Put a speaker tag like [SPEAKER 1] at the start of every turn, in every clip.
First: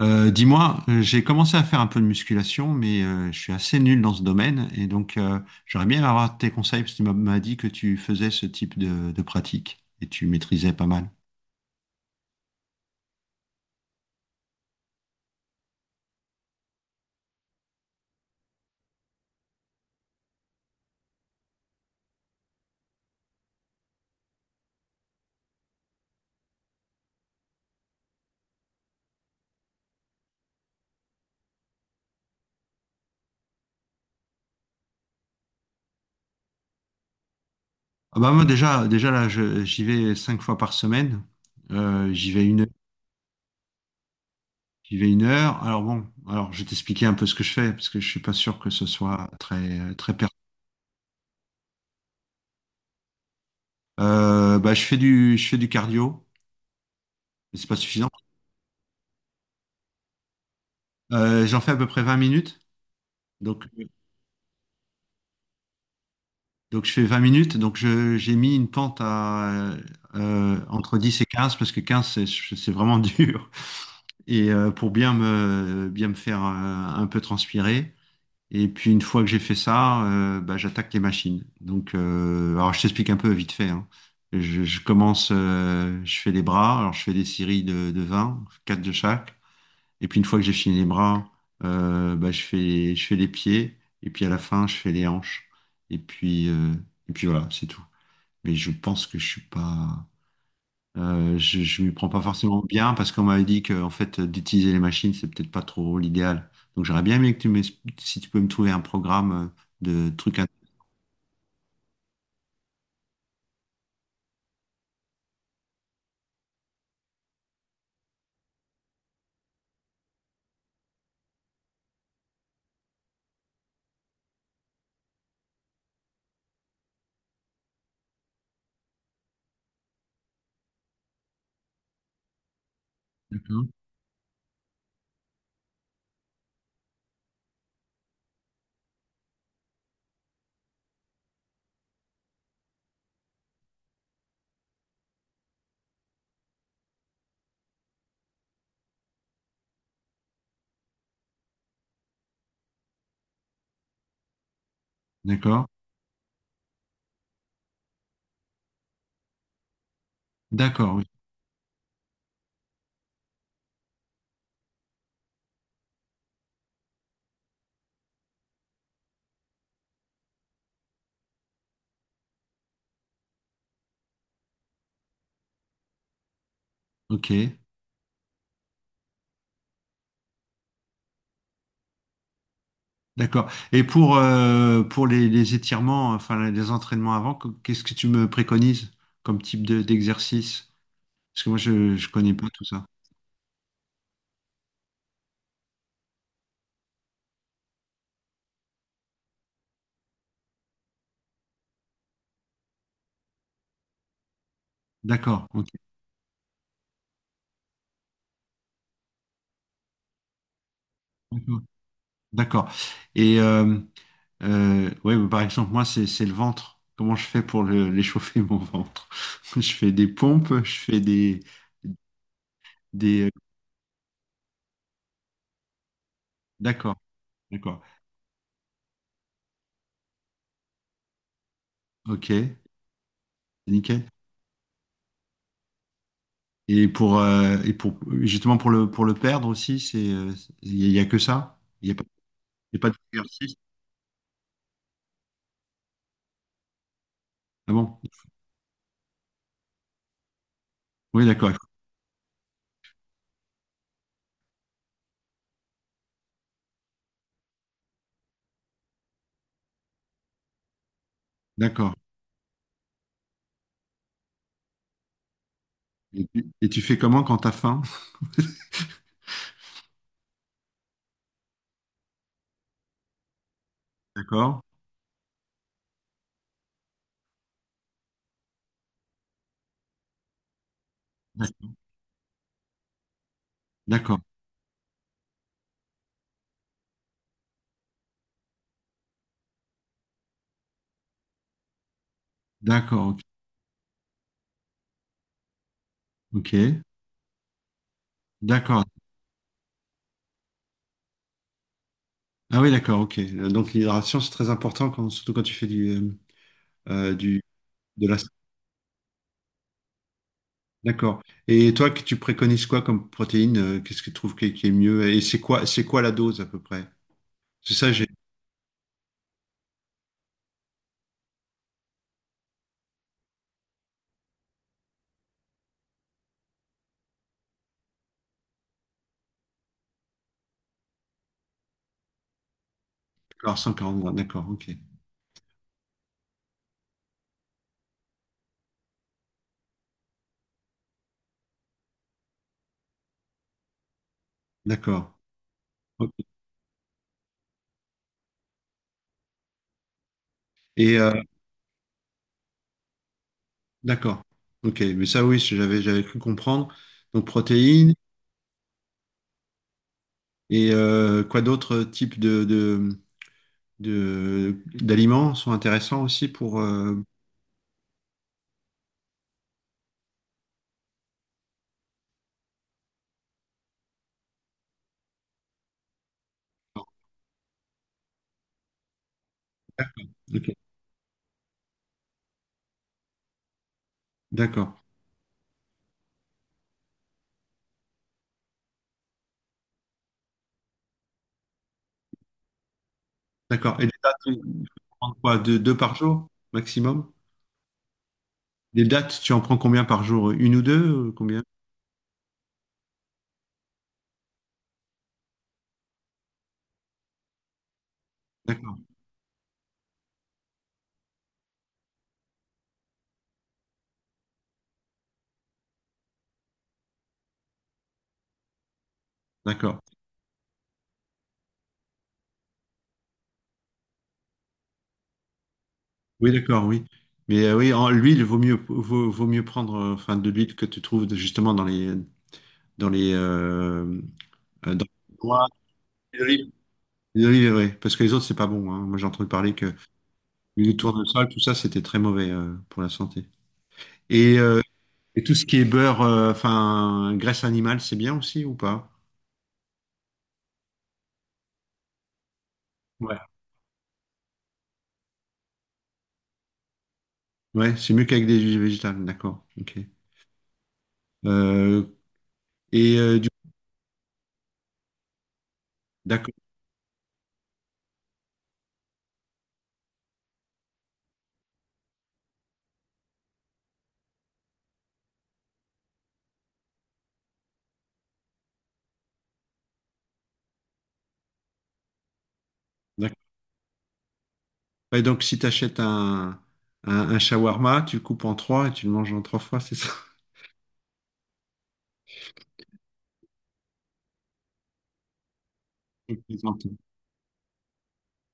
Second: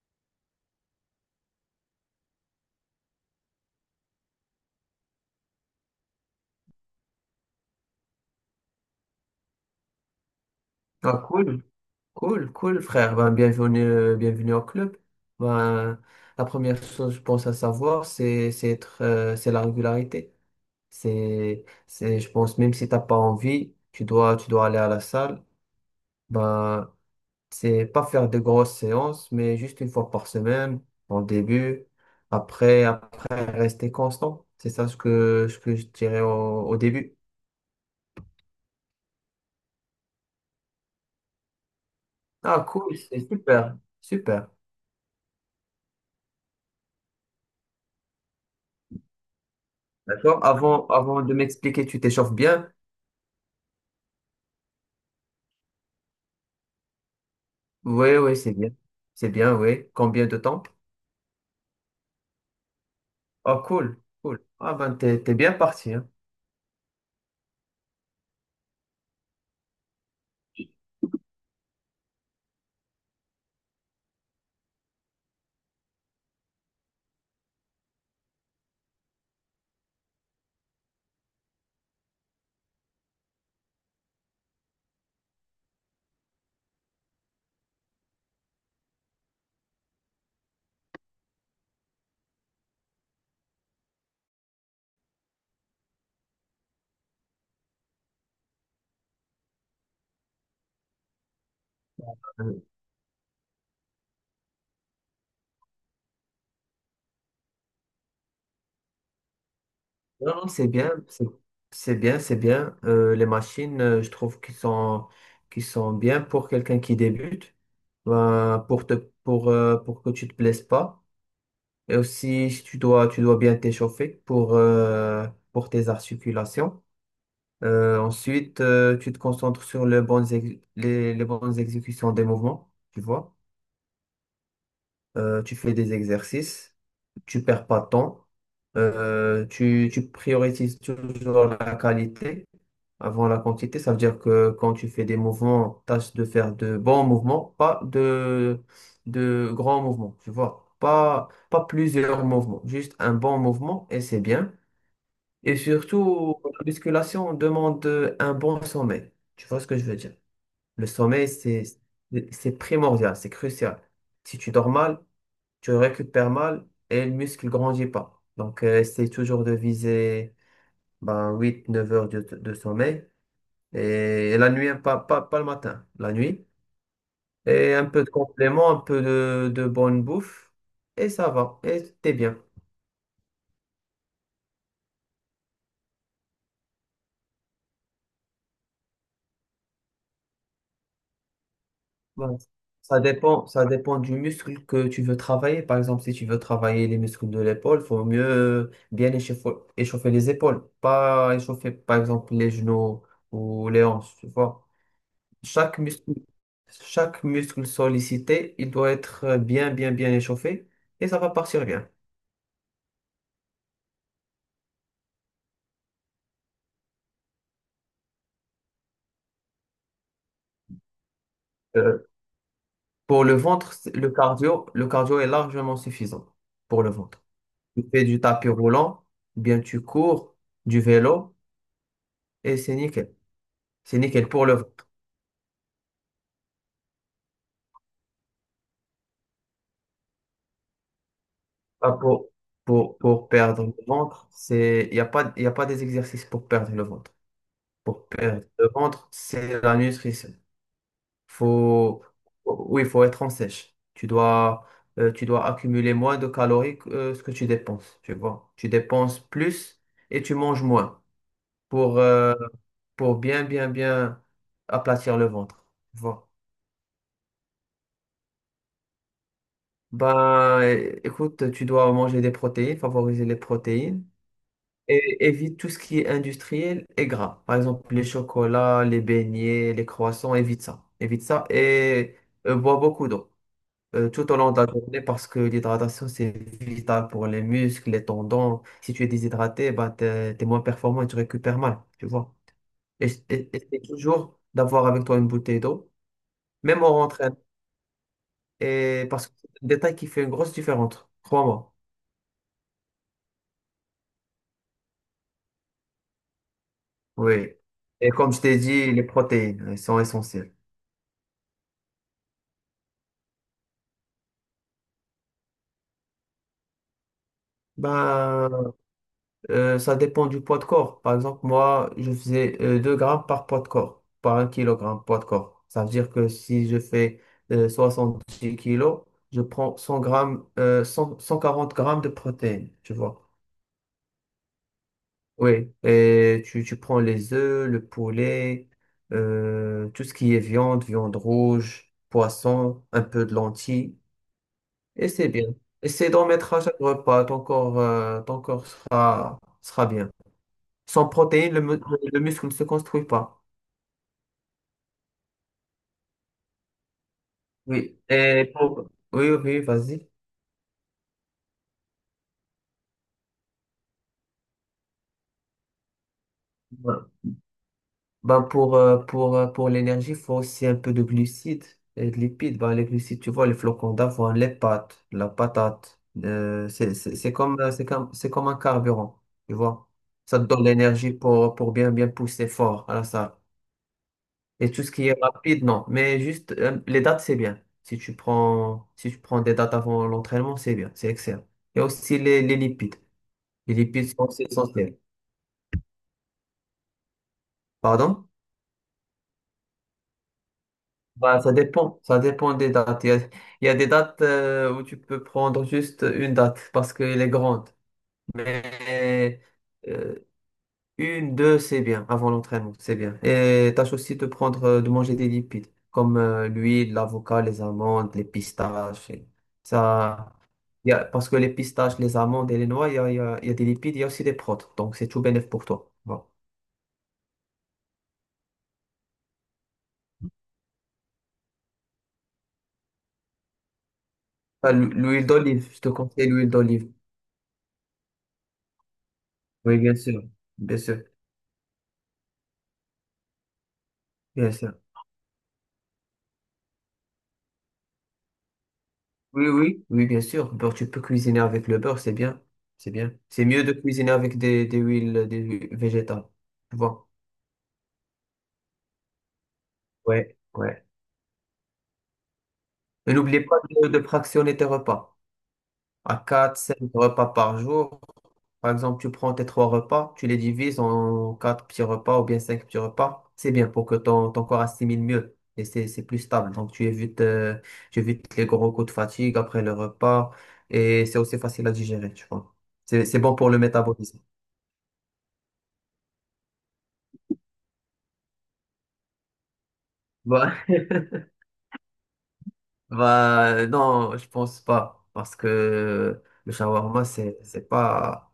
[SPEAKER 1] J'ai commencé à faire un peu de musculation, mais je suis assez nul dans ce domaine, et j'aurais bien aimé avoir tes conseils, parce que tu m'as dit que tu faisais ce type de pratique, et tu maîtrisais pas mal.
[SPEAKER 2] Ah, cool, cool, cool, frère. Ben, bienvenue au club. Ben, la première chose, je pense, à savoir, c'est la régularité. Je pense, même si t'as pas envie, tu dois aller à la salle. Ben, c'est pas faire de grosses séances, mais juste une fois par semaine, en début. Après, rester constant. C'est ça ce que je dirais au début.
[SPEAKER 1] Ah bah moi déjà là, j'y vais cinq fois par semaine. Euh, j'y vais
[SPEAKER 2] Ah,
[SPEAKER 1] une,
[SPEAKER 2] cool, c'est super, super.
[SPEAKER 1] J'y vais une heure. Alors bon, alors je vais t'expliquer un peu ce que je fais, parce que je suis pas sûr que ce soit très très pertinent.
[SPEAKER 2] D'accord? Avant de m'expliquer, tu t'échauffes bien.
[SPEAKER 1] Bah je fais je fais du cardio, mais c'est pas suffisant.
[SPEAKER 2] Oui, oui, c'est bien. C'est bien, oui. Combien de temps?
[SPEAKER 1] J'en fais à peu près 20 minutes,
[SPEAKER 2] Oh,
[SPEAKER 1] donc.
[SPEAKER 2] cool, cool. Ah ben, t'es bien parti, hein.
[SPEAKER 1] Donc je fais 20 minutes, j'ai mis une pente à entre 10 et quinze, parce que 15 c'est vraiment dur, et pour bien me faire un peu transpirer. Et puis une fois que j'ai fait ça, bah, j'attaque les machines. Alors je t'explique un peu vite fait, hein. Je commence, je fais les bras, alors je fais des séries de 20 4 de chaque. Et puis une fois que j'ai fini les bras, bah, je fais les pieds. Et puis à la fin, je fais les hanches. Et puis, euh, et puis voilà, c'est tout. Mais je pense que je suis pas, je m'y prends pas
[SPEAKER 2] Euh,
[SPEAKER 1] forcément bien, parce qu'on m'avait dit que en fait d'utiliser les machines, c'est peut-être pas trop l'idéal. Donc j'aurais bien aimé que tu m'expliques si tu peux me trouver un programme de
[SPEAKER 2] Non,
[SPEAKER 1] trucs à...
[SPEAKER 2] non, c'est bien, c'est bien, c'est bien. Les machines, je trouve qu'ils sont bien pour quelqu'un qui débute, ben, pour que tu te blesses pas. Et aussi, si tu dois bien t'échauffer pour tes articulations. Ensuite, tu te concentres sur les bonnes exécutions des mouvements, tu vois. Tu fais des exercices, tu perds pas de temps, tu priorises toujours la qualité avant la quantité. Ça veut dire que quand tu fais des mouvements, tâche de faire de bons mouvements, pas de grands mouvements, tu vois. Pas plusieurs mouvements, juste un bon mouvement et c'est bien. Et
[SPEAKER 1] D'accord?
[SPEAKER 2] surtout, la musculation demande un bon sommeil. Tu vois ce que je veux dire? Le
[SPEAKER 1] D'accord, oui.
[SPEAKER 2] sommeil, c'est primordial, c'est crucial. Si tu dors mal, tu récupères mal et le muscle grandit pas. Donc, essaye toujours de viser ben, 8 9 heures de sommeil. Et la nuit, hein, pas, pas, pas le matin, la nuit.
[SPEAKER 1] Ok.
[SPEAKER 2] Et un peu de complément, un peu de bonne bouffe. Et ça va, et t'es bien.
[SPEAKER 1] D'accord. Et pour les étirements, enfin les entraînements avant, qu'est-ce que tu me préconises comme type d'exercice? Parce que moi, je ne connais
[SPEAKER 2] Voilà.
[SPEAKER 1] pas tout ça.
[SPEAKER 2] Ça dépend du muscle que tu veux travailler. Par exemple, si tu veux travailler les muscles de l'épaule, il faut mieux bien échauffer les épaules. Pas échauffer, par exemple, les genoux ou les hanches, tu vois.
[SPEAKER 1] D'accord. Ok.
[SPEAKER 2] Chaque muscle, chaque muscle sollicité, il doit être bien, bien, bien échauffé et ça va
[SPEAKER 1] D'accord.
[SPEAKER 2] partir bien.
[SPEAKER 1] D'accord. Et euh, ouais, Bah, par exemple, moi, c'est le ventre. Comment je fais pour l'échauffer, mon ventre? Je fais des pompes, je fais
[SPEAKER 2] Euh,
[SPEAKER 1] des...
[SPEAKER 2] pour le ventre, le cardio est largement suffisant pour le
[SPEAKER 1] D'accord.
[SPEAKER 2] ventre.
[SPEAKER 1] D'accord.
[SPEAKER 2] Tu fais du tapis roulant, bien tu cours, du vélo
[SPEAKER 1] Ok.
[SPEAKER 2] et c'est nickel. C'est
[SPEAKER 1] Nickel.
[SPEAKER 2] nickel pour le ventre.
[SPEAKER 1] Et pour justement pour pour le perdre aussi, il n'y a que ça? Il y
[SPEAKER 2] Ah,
[SPEAKER 1] a pas...
[SPEAKER 2] pour,
[SPEAKER 1] Et pas
[SPEAKER 2] pour, pour
[SPEAKER 1] d'exercice.
[SPEAKER 2] perdre le ventre, il n'y a pas des exercices pour perdre le ventre.
[SPEAKER 1] Ah bon?
[SPEAKER 2] Pour perdre le ventre, c'est la nutrition.
[SPEAKER 1] Oui, d'accord.
[SPEAKER 2] Faut, oui, il faut être en sèche. Tu dois accumuler moins de calories que ce que tu dépenses. Tu vois, tu dépenses plus et tu manges moins
[SPEAKER 1] D'accord.
[SPEAKER 2] pour, euh, pour bien, bien, bien aplatir le ventre. Tu vois.
[SPEAKER 1] Et tu fais comment quand t'as faim?
[SPEAKER 2] Ben, écoute, tu dois manger des protéines, favoriser les protéines.
[SPEAKER 1] D'accord.
[SPEAKER 2] Et évite tout ce qui est industriel et gras. Par exemple, les chocolats, les beignets, les croissants, évite ça. Évite ça et bois beaucoup d'eau
[SPEAKER 1] D'accord.
[SPEAKER 2] tout au long de la journée parce que l'hydratation, c'est vital pour les muscles, les tendons. Si tu es déshydraté, bah, t'es, t'es moins performant et tu récupères mal, tu vois. Et,
[SPEAKER 1] D'accord.
[SPEAKER 2] et- essaie toujours d'avoir avec toi une bouteille d'eau,
[SPEAKER 1] Ok.
[SPEAKER 2] même
[SPEAKER 1] Ok.
[SPEAKER 2] en rentrant.
[SPEAKER 1] D'accord.
[SPEAKER 2] Et parce que c'est un détail qui fait une grosse différence, crois-moi.
[SPEAKER 1] Ah oui, d'accord. Ok. Donc l'hydratation, c'est très important, surtout quand tu fais du
[SPEAKER 2] Oui.
[SPEAKER 1] de
[SPEAKER 2] Et
[SPEAKER 1] la.
[SPEAKER 2] comme je t'ai dit, les protéines, elles sont essentielles.
[SPEAKER 1] D'accord. Et toi, que tu préconises quoi comme protéine? Qu'est-ce que tu trouves qui est mieux? Et c'est quoi la dose à peu près? C'est ça, j'ai.
[SPEAKER 2] Ben, ça dépend du poids de corps. Par exemple, moi, je faisais 2 grammes par poids de corps, par un kilogramme poids de corps. Ça veut dire que si je fais euh, 10 kilos, je prends 100 grammes, cent quarante grammes de protéines, tu vois.
[SPEAKER 1] D'accord, 140 grammes. D'accord. Ok.
[SPEAKER 2] Oui, et tu prends les œufs, le poulet, tout ce qui est viande rouge, poisson, un peu de lentilles, et
[SPEAKER 1] D'accord.
[SPEAKER 2] c'est bien. Essaie
[SPEAKER 1] Ok.
[SPEAKER 2] d'en mettre à chaque repas, ton corps sera bien.
[SPEAKER 1] Et
[SPEAKER 2] Sans
[SPEAKER 1] euh,
[SPEAKER 2] protéines, le muscle ne se construit pas.
[SPEAKER 1] d'accord. Ok. Mais ça, oui, j'avais cru comprendre. Donc protéines.
[SPEAKER 2] Oui. Et pour... Oui, oui, vas-y.
[SPEAKER 1] Quoi d'autres types de- d'aliments sont intéressants aussi pour...
[SPEAKER 2] Ben, ben, pour l'énergie, il faut aussi un peu de glucides et de lipides. Ben, les glucides, tu vois, les flocons d'avoine, les pâtes, la patate. C'est comme, c'est comme, c'est comme un carburant, tu vois.
[SPEAKER 1] D'accord.
[SPEAKER 2] Ça te
[SPEAKER 1] Ok.
[SPEAKER 2] donne l'énergie pour bien, bien pousser fort à la salle. Et
[SPEAKER 1] D'accord.
[SPEAKER 2] tout ce qui est rapide, non. Mais juste, les dates, c'est bien. Si tu prends, si tu prends des dates avant l'entraînement, c'est bien, c'est excellent. Et aussi les lipides. Les
[SPEAKER 1] D'accord. Et les
[SPEAKER 2] lipides
[SPEAKER 1] dates,
[SPEAKER 2] sont
[SPEAKER 1] tu
[SPEAKER 2] aussi essentielles.
[SPEAKER 1] prends quoi? Deux par jour maximum?
[SPEAKER 2] Pardon?
[SPEAKER 1] Les dates, tu en prends combien par jour? Une ou deux?
[SPEAKER 2] Bah,
[SPEAKER 1] Combien?
[SPEAKER 2] ça dépend. Ça dépend des dates. Il y a des dates où tu peux prendre juste une date parce qu'elle est grande.
[SPEAKER 1] D'accord.
[SPEAKER 2] Et, euh, une, deux, c'est bien. Avant l'entraînement, c'est bien. Et tâche aussi de prendre, de manger des lipides comme l'huile, l'avocat, les amandes, les pistaches. Et
[SPEAKER 1] D'accord.
[SPEAKER 2] ça, il y a, parce que les pistaches, les amandes et les noix, il y a, il y a, il y a des lipides, il y a aussi des protes. Donc, c'est tout bénéf pour toi. Voilà.
[SPEAKER 1] Oui, d'accord, oui. Oui, en, l'huile, vaut mieux prendre enfin, de l'huile que tu trouves justement dans les... Dans les euh,
[SPEAKER 2] Ah,
[SPEAKER 1] Dans les
[SPEAKER 2] l'huile
[SPEAKER 1] noix,
[SPEAKER 2] d'olive, je te
[SPEAKER 1] l'huile
[SPEAKER 2] conseille
[SPEAKER 1] d'olive.
[SPEAKER 2] l'huile d'olive.
[SPEAKER 1] L'huile d'olive, oui. Parce que les autres, c'est pas bon, hein. Moi, j'ai entendu parler que...
[SPEAKER 2] Oui, bien sûr.
[SPEAKER 1] Huile de
[SPEAKER 2] Bien sûr.
[SPEAKER 1] tournesol, tout ça, c'était très mauvais pour la santé. Et,
[SPEAKER 2] Bien
[SPEAKER 1] euh,
[SPEAKER 2] sûr.
[SPEAKER 1] et tout ce qui est beurre, enfin, graisse animale, c'est bien aussi ou pas?
[SPEAKER 2] Oui, oui, oui, bien sûr. Beurre, tu peux cuisiner avec le beurre, c'est bien. C'est bien.
[SPEAKER 1] Ouais.
[SPEAKER 2] C'est mieux de cuisiner avec des huiles végétales. Tu vois?
[SPEAKER 1] Ouais, c'est mieux qu'avec des huiles végétales, d'accord. Ok.
[SPEAKER 2] Ouais, ouais.
[SPEAKER 1] Euh, et
[SPEAKER 2] Et
[SPEAKER 1] du
[SPEAKER 2] n'oublie pas de fractionner tes repas. À
[SPEAKER 1] D'accord,
[SPEAKER 2] 4 5 repas par jour. Par exemple, tu prends tes trois repas, tu les divises en quatre petits repas ou bien cinq petits repas. C'est bien pour que ton corps assimile mieux. Et c'est plus stable. Donc, tu évites les gros coups de fatigue après le repas. Et c'est aussi facile à digérer, tu vois. C'est
[SPEAKER 1] d'accord.
[SPEAKER 2] bon pour le métabolisme.
[SPEAKER 1] Ouais, donc, si tu achètes un shawarma, tu le coupes en trois et tu le manges en trois fois, c'est ça?
[SPEAKER 2] Bah, bah, non, je pense pas. Parce
[SPEAKER 1] Je
[SPEAKER 2] que le
[SPEAKER 1] plaisante.
[SPEAKER 2] shawarma, c'est, c'est pas,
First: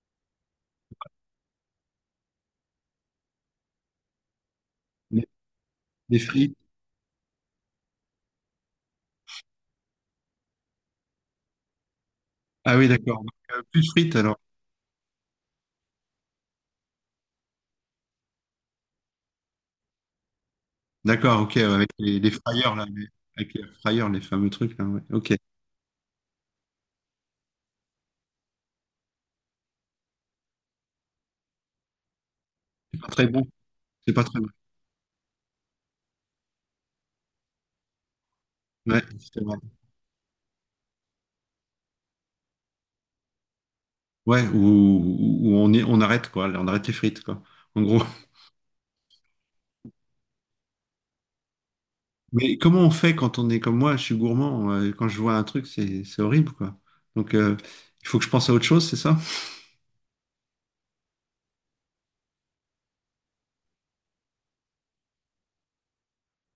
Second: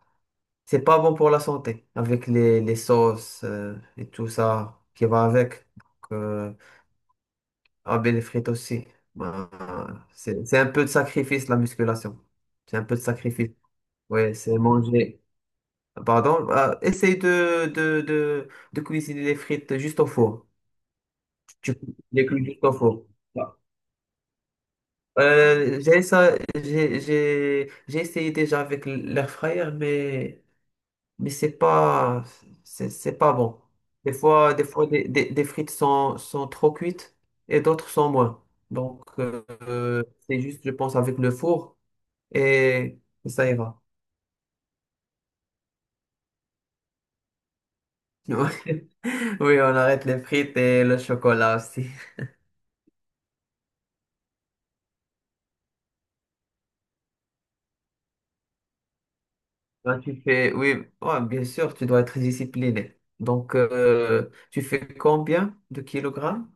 [SPEAKER 2] c'est pas bon pour la santé. Avec les sauces et tout ça qui va
[SPEAKER 1] Des,
[SPEAKER 2] avec. Donc,
[SPEAKER 1] des frites.
[SPEAKER 2] ah, ben, les frites aussi. Bah, c'est un peu de sacrifice, la musculation.
[SPEAKER 1] Ah
[SPEAKER 2] C'est un
[SPEAKER 1] oui,
[SPEAKER 2] peu de
[SPEAKER 1] d'accord. Donc,
[SPEAKER 2] sacrifice.
[SPEAKER 1] plus de frites
[SPEAKER 2] Ouais,
[SPEAKER 1] alors.
[SPEAKER 2] c'est manger. Pardon, bah, essaye de cuisiner les frites juste au four.
[SPEAKER 1] D'accord, ok, ouais,
[SPEAKER 2] Tu
[SPEAKER 1] avec
[SPEAKER 2] les
[SPEAKER 1] les
[SPEAKER 2] cuis juste au
[SPEAKER 1] fryers,
[SPEAKER 2] four.
[SPEAKER 1] avec
[SPEAKER 2] Voilà.
[SPEAKER 1] les fryers, les fameux trucs, là, ouais. Ok.
[SPEAKER 2] J'ai ça, j'ai essayé déjà avec l'air fryer, mais c'est pas, c'est,
[SPEAKER 1] C'est pas
[SPEAKER 2] c'est
[SPEAKER 1] très
[SPEAKER 2] pas
[SPEAKER 1] bon.
[SPEAKER 2] bon.
[SPEAKER 1] C'est
[SPEAKER 2] Des
[SPEAKER 1] pas très bon.
[SPEAKER 2] fois, des fois, des frites sont trop cuites et d'autres sont moins.
[SPEAKER 1] Ouais,
[SPEAKER 2] Donc,
[SPEAKER 1] c'est vrai.
[SPEAKER 2] c'est juste, je pense, avec le four et ça ira.
[SPEAKER 1] Ouais, on est, on arrête quoi, on arrête les frites quoi, en gros.
[SPEAKER 2] Oui, on arrête les frites et le chocolat aussi.
[SPEAKER 1] Mais comment on fait quand on est comme moi, je suis gourmand, quand je vois un truc, c'est horrible quoi. Donc euh, il faut que je pense à autre chose, c'est ça?
[SPEAKER 2] Toi, tu fais, oui, ouais, bien sûr, tu dois être discipliné. Donc, tu fais combien de kilogrammes?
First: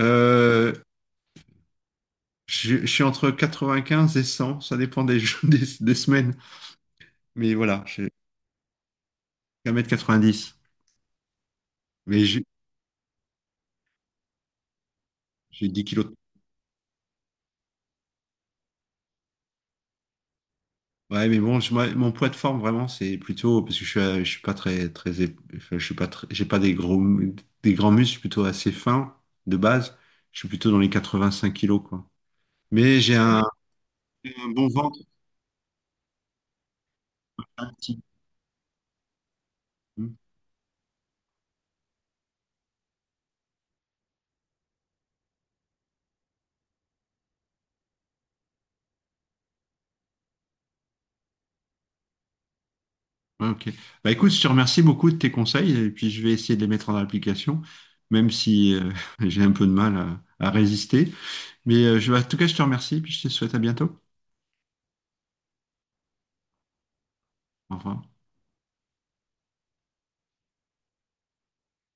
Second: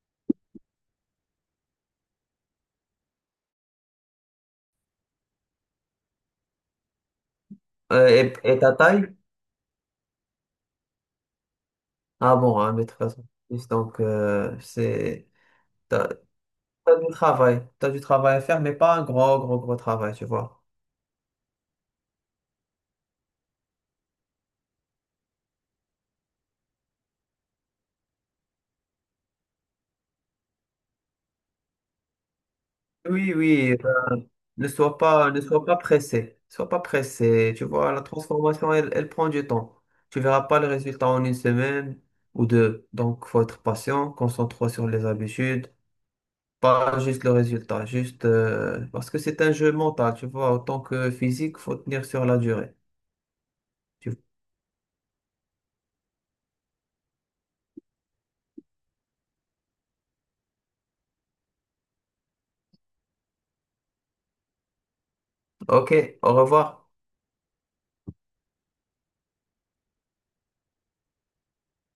[SPEAKER 1] Euh, je suis entre 95 et 100, ça dépend des semaines. Mais voilà, j'ai
[SPEAKER 2] Et, ta taille?
[SPEAKER 1] un mètre quatre-vingt-dix. mais
[SPEAKER 2] Ah
[SPEAKER 1] j'ai
[SPEAKER 2] bon, un mais de façon, donc c'est
[SPEAKER 1] j'ai 10 kg.
[SPEAKER 2] t'as, t'as du travail à faire, mais pas un gros, gros, gros travail, tu vois.
[SPEAKER 1] Ouais, mais bon, moi, mon poids de forme vraiment, c'est plutôt parce que je suis pas très, j'ai pas des des grands muscles, je suis plutôt assez fin de base. Je suis plutôt dans les 85 kilos, quoi. Mais j'ai
[SPEAKER 2] Oui,
[SPEAKER 1] un,
[SPEAKER 2] oui,
[SPEAKER 1] Ouais, un bon
[SPEAKER 2] ne
[SPEAKER 1] ventre.
[SPEAKER 2] sois pas, ne sois pas pressé, sois pas pressé, tu
[SPEAKER 1] un
[SPEAKER 2] vois, la
[SPEAKER 1] petit-
[SPEAKER 2] transformation, elle prend du temps.
[SPEAKER 1] Hmm.
[SPEAKER 2] Tu verras pas le résultat en une semaine ou deux, donc faut être patient, concentre-toi sur les habitudes. Pas juste le résultat, juste parce que c'est un jeu mental, tu vois, autant que physique, faut tenir sur la durée.
[SPEAKER 1] Ouais, ok. Bah
[SPEAKER 2] Tu-
[SPEAKER 1] écoute, je te remercie beaucoup de tes conseils et puis je vais essayer de les mettre en application, même si j'ai un peu de mal à résister. En tout cas, je te remercie puis je te souhaite à bientôt.
[SPEAKER 2] Ok, au revoir.
[SPEAKER 1] Au revoir.